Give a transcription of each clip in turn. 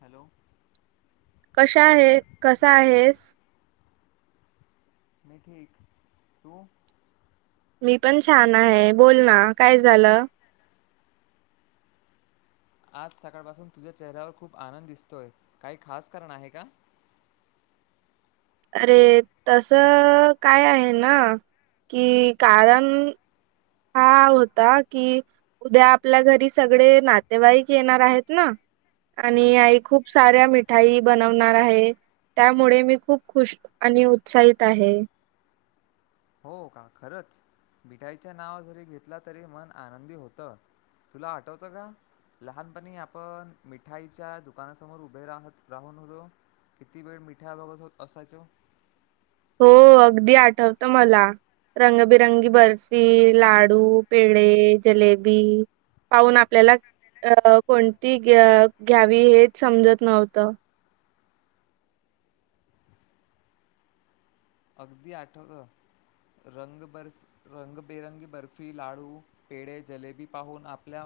Hello. कशा आहे कसा आहेस? म ठीक तू मी पण छान आहे बोल ना, काय झालं. आज सकाळ पासून तुझ्या चेहऱ्यावर खूप आनंद दिसतोय काही खास कारण आहे का? [inaudible] अरे तस काय आहे ना, कि कारण हा [inaudible] होता कि उद्या आपल्या घरी सगळे नातेवाईक येणार आहेत ना, हा आणि आई खूप साऱ्या मीटिं मिठाई बनवणार आहे त्यामुळे मी खूप, खुश आणि उत्साहित आहे. हो का खरंच मीठाईच नाव जरी घेतलं तरी मन आनंदी होत. तुला आठवतं का? लहानपणी आपण मिठाईच्या दुकानासमोर उभे राह राहून होतो. किती वेळ मिठा बघत होत असायचो. हो अगदी आठवतं मला. रंगबिरंगी बर्फी लाडू पेढे जलेबी पाहून आपल्याला. अ कोणती घ घ्यावी हेच समजत नव्हतं अगदी आठवतं. रंग बर्फ रंगबेरंगी बर्फी लाडू पेढ जलेबी पाहून आपल्या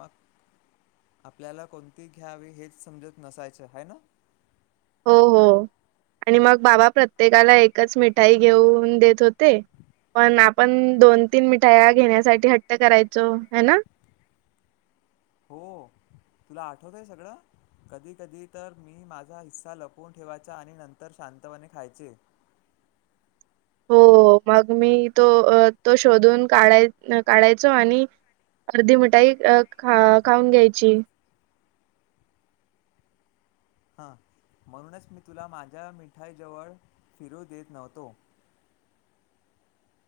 आपल्याला कोणती घ्यावी हेच समजत नसायचं हाय ना, [inaudible] हो हो आणि मग बाबा प्रत्येकाला एकच मिठाई घेऊन देत होते. पण आपण दोन तीन मिठाया घेण्यासाठी हट्ट करायचो हे ना, हो तुला आठवत आहे सगळं कधी कधी तर मी माझा हिस्सा लपवून ठेवायचा आणि नंतर शांतपणे खायचे. [inaudible] हो मग मी तो तो शोधून काढाय काढायचो आणि अर्धी मिठाई ख खाऊन घ्यायची. हा म्हणूनच मी तुला माझ्या मिठाई जवळ फिरू देत नव्हतो. [inaudible]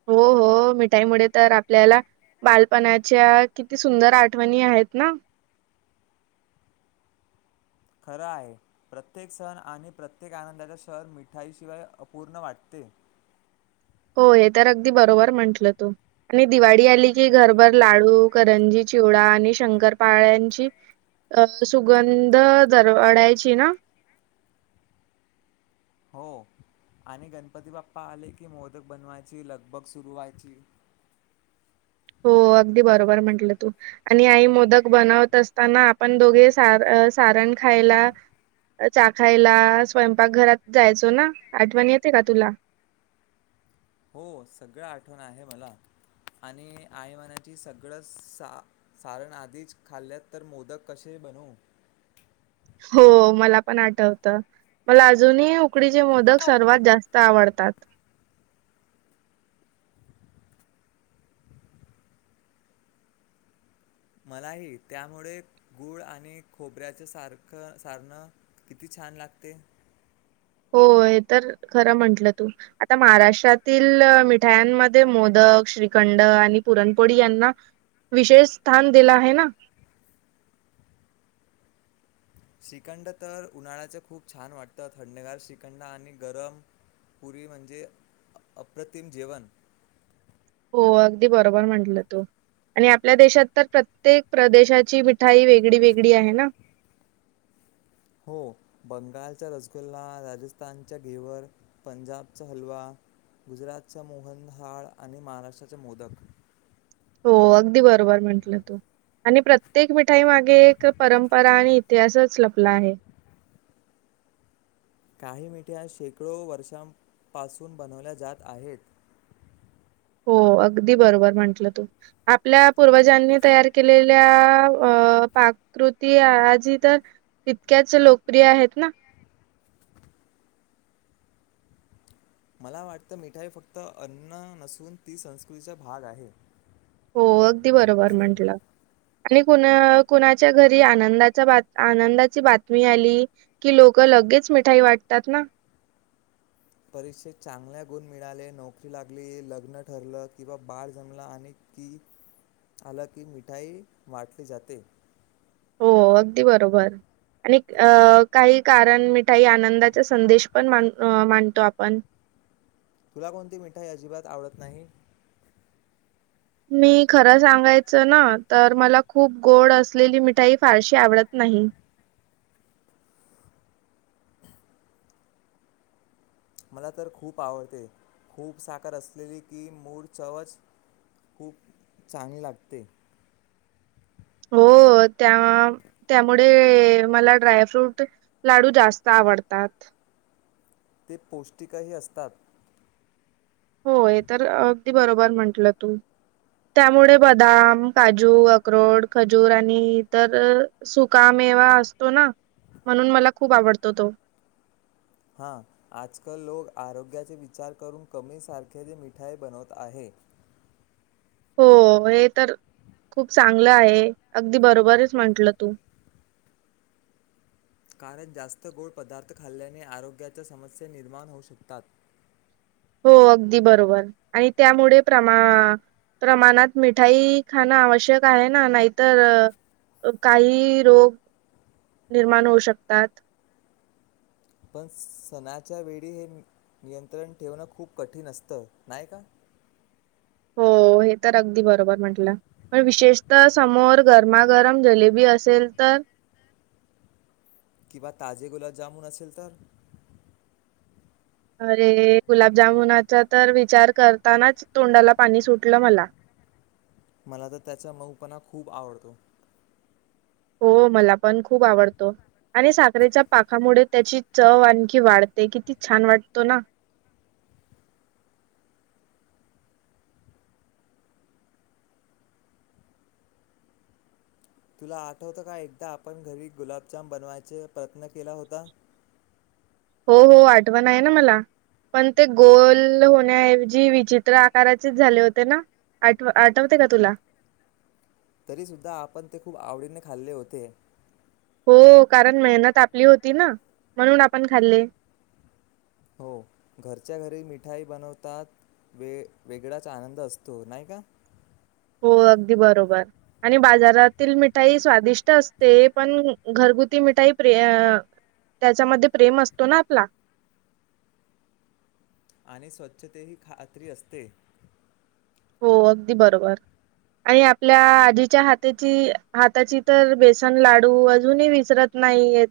हो हो मिठाईमुळे तर आपल्याला बालपणाच्या किती सुंदर आठवणी आहेत. य त ना, [inaudible] खरं आहे प्रत्येक सण आणि प्रत्येक आनंदाचा क्षण मिठाई शिवाय अपूर्ण वाटते. [inaudible] हो हे तर अगदी बरोबर म्हंटलं तो आणि दिवाळी आली की घरभर लाडू करंजी चिव डा आणि शंकर पाळ्यांची अ सुगंध दर वेडायची ना, हो. आणि गणपती बाप्पा आले की मोदक बनवायची लगबग सुरू व्हायची [inaudible] हो अगदी बरोबर म्हंटलं तू आणि आई मोदक बनवत असताना. आपण दोघे सार सारण खायला चाखायला स्वयंपाक घरात जायचो ना आठवण येते का तुला हो सगळं आठवण आहे मला आणि आईमानाची सगळं सारण आधीच खाल्ल्यात तर मोदक कसे बन हो मला पण आठवत. मला अजूनही उकडीचे मोदक सर्वात जास्त आवडतात. [unintelligible] मलाही त्यामुळे गुळ आणि खोबऱ्याच सारख सारणं किती छान लागते. हो हे तर खरं म्हंटलं तू आता महाराष्ट्रातील मिठायांमध्ये मोदक श्रीखंड आणि पुरणपोळी यांना विशेष स्थान दिलं आहे ना. [unintelligible] श्रीखंड तर उन्हाळ्याच खूप छान वाटत थंडेगार श्रीखंड आणि गरम पूर्वी म्हणजे अप्रतिम जेवण ग अगदी बरोबर म्हंटलं तो. आणि आपल्या देशात तर प्रत्येक प्रदेशाची मिठाई वेगळी वेगळी आहे ना. [unintelligible] हो बंगालचा रसगुल्ला राजस्थानच्या घेवर पंजाबचा हलवा गुजरातचा मोहनहाळ आणि महाराष्ट्राचे मोदक. हो अगदी बरोबर म्हटलं तू आणि प्रत्येक मिठाई मागे एक परंपरा आणि इतिहासच लपला आहे. काही मिठ्या शेकडो वर्षांपासून बनवल्या जात आहेत. [unintelligible] हो अगदी बरोबर म्हंटलं तू आपल्या पूर्वजांनी तयार केलेल्या पाकृती आजी तर तितक्याच लोकप्रिय आहेत ना. मला वाटतं मिठाई फक्त अन्न नसून ती संस्कृतीचा भाग आहे. हो अगदी बरोबर म्हटलं. आणि कुणा कुणाच्या घरी आनंदा आनंदाची बातमी आली की लोक लगेच मिठाई वाटतात ना. [unintelligible] परीक्षेत चांगल्या गुण मिळाले नोकरी लागली लग्न ठरलं किंवा बाळ जमलं आणि कि आलं की मिठाई वाटली जाते. हो अगदी बरोबर आणि अ काही कारण मिठाई आनंदाचा संदेश पण मांडतो आपण तुला कोणती मिठाई अजिबात आवडत नाही. मी खरं सांगायचं ना तर मला खूप गोड असलेली मिठाई फारशी आवडत नाही. नाही. मला तर खूप आवडते खूप साखर असलेली की मूळ चवच खूप चांग लागते. हो त्या त्यामुळे मला ड्रायफ्रूट लाडू जास्त आवडत आवडतात. ते पौष्टिकही असतात. होय तर अगदी बरोबर म्हंटलं तू त्यामुळे बदाम काजू अक्रोट खजूर आणि इ तरर सुकाम असतो म्हणून मला खूप आवडतो तो. हा आजकाल लोक आरोग्याचे विचार करून कमी सारखे जे मिठाई बनवत आहे. [inaudible] हो हे तर खूप चांगलं आहे अगदी बरोबरच म्हंटलं तू. [unintelligible] कारण जास्त गोड पदार्थ खाल्ल्याने आरोग्याच्या समस्या निर्माण होऊ शकतात. [inaudible] हो, अगदी बरोबर आणि त्यामुळे प्रमा प्रमाणात मिठाई खाणं आवश्यक आहे ना, नाहीतर काही रोग निर्माण होऊ शकतात. पण सणाच्या वेळी हे नियंत्रण ठेवणं खूप कठीण असतं नाही का? [inaudible] होय तर अगदी बरोबर म्हटलं, पण विशेषतः समोर गरमागरम जिलेबी असेल तर? किंवा ताजे गुलाबजामुन असेल तर? अरे गुलाबजामुनाचा तर विचार करतानाच तोंडाला पाणी सुटलं मला. मला तर त्याचा मऊपणा खूप आवडतो. हो, मला पण खूप आवडतो. आणि साखरेच्या पाकामुळे त्याची चव आणखी वाढते, किती छान वाटतो ना? तुला आठवत का एकदा आपण घरी गुलाबजाम बनवायचा प्रयत्न केला होता. हो हो आठवण आहे ना मला. पण ते गोल होण्या ऐवजी विचित्र आकाराचेच झाले होते ना? आठव आठवते का तुला? तरीसुद्धा आपण ते खूप आवडीने खाल्ले होते. हो, कारण मेहनत आपली होती ना, म्हणून आपण खाल्ले‌. हो घरच्या घरी मिठाई बनवतात. वे वेगळाच आनंद असतो नाही का? हो, अगदी बरोबर आणि बाजारातील मिठाई स्वादिष्ट असते पण घरगुती मिठाई प्रय त्याच्यामध्ये प्रेम असतो ना आपला. आणि स्वच्छ ते ही खात्री असते. हो अगदी बरोबर. आणि आपल्या आजीच्या हाताची हाताची तर बेसन लाडू अजूनही विसरत नाही नाही येत.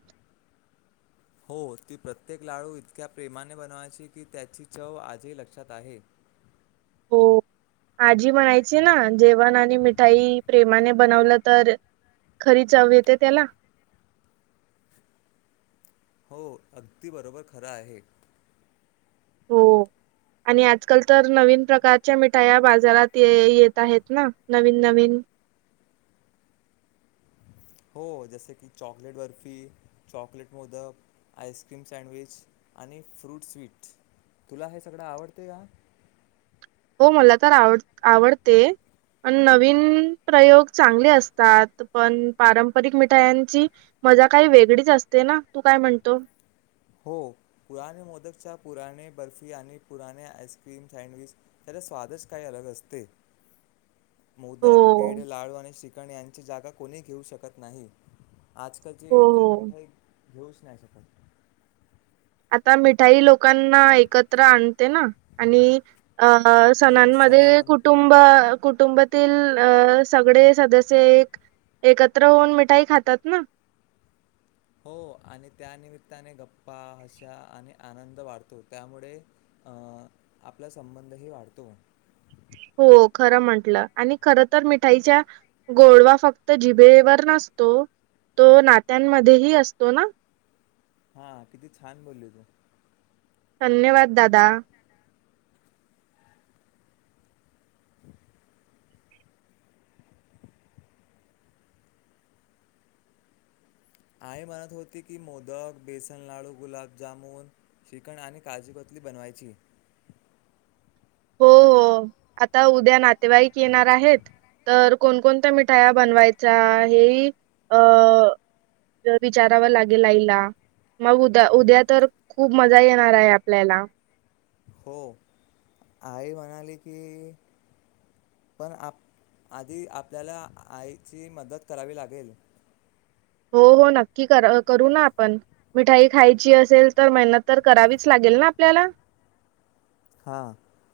[inaudible] हो ती प्रत्येक लाडू इतक्या प्रेमाने बनवायची की त्याची चव आजही लक्षात आहे. [unintelligible] हो आजी म्हणायची ना, जेवण आणि मिठाई प्रेमाने बनवलं तर खरी चव येते त्याला. हो अगदी बरोबर खरं आहे. हो. [unintelligible] आणि आजकाल तर नवीन प्रकारच्या मिठाया बाजारात येत आहेत ना नवीन नवीन. हम. हो जसे की chocolate barfi, chocolate modak, ice cream, sandwich. आणि फ्रूट स्वीट तुला हे सगळं आवडते का? हो, मला तर आवड आवडते. आणि नवीन प्रयोग चांगले असतात, पण पारंपरिक मिठायांची मजा काही वेगळीच असते ना, तू काय म्हणतो? हो पुराने मोदकच्या पुराने बर्फी आणि पुराणे आईस्क्रीम सँडविच स्वादचं काही अलग असते. हो मोदक, पेढ, लाडू आणि श्रीखंड यांची जागा कोणी घेऊ शकत नाही. हो आजकालची तर हो. मिठाई घेऊच नाही शकत. आता मिठाई लोकांना एकत्र आणते ना आणी अ हो सणांमध्ये सणामन कुटुंब कुटुंबातील अ सगळे सदस्य एक एकत्र होऊन मिठाई खातात ना? [inaudible] हो आणि त्यानिमित्ताने गप्पा हशा आणि आनंद वाढतो त्यामुळे- अ आपला संबंधही वाढतो. हो खर म्हंटलं आणि खरं म्हणजे या तर मिठाईच्या गोडवा फक्त जिभेवर नसतो. तो तो नात्यांमध्ये ही असतो ना? हा किती छान बोलले तू. धन्यवाद दादा. आई म्हणत होते की मोदक, बेसन लाडू, गुलाबजामून, चिकन आणि काजूकतली बनवायची. हो आता उद्या नातेवाईक येणार आहेत. तर कोणकोणत्या मिठाया बनवायच्या हे अं विचारावं लागेल आईला. मग उद्या उद्या तर खूप मजा येणार आहे आपल्याला. हो आई म्हणाली की पण आप आधी आपल्याला आईची मदत करावी लागेल. हो, हो नक्की करू ना आपण मिठाई खायची असेल तर मेहनत तर करावीच लागेल. आपल्याला हा.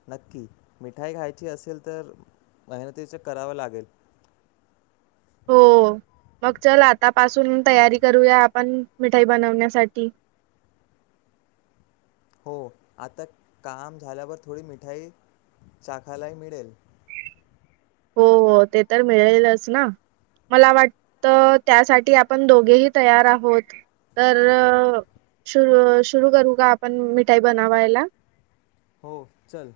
नक्की मिठाई खायची असेल तर मेहनतीचं करावं लागेल. [unintelligible] हो. मग चल आतापासून तयारी करूया आपण मिठाई बनवण्यासाठी. [unintelligible] आता काम झाल्यावर थोडी मिठाई चाखायलाही मिळेल. [unintelligible] हो, हो ते तर मिळेलच ना. मला वाटत त्यासाठी आपण दोघेही तयार आहोत. तर सुरू सुरू करू का आपण मिठाई बनवायला. हो चल.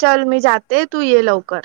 चल मी जाते तू ये लवकर.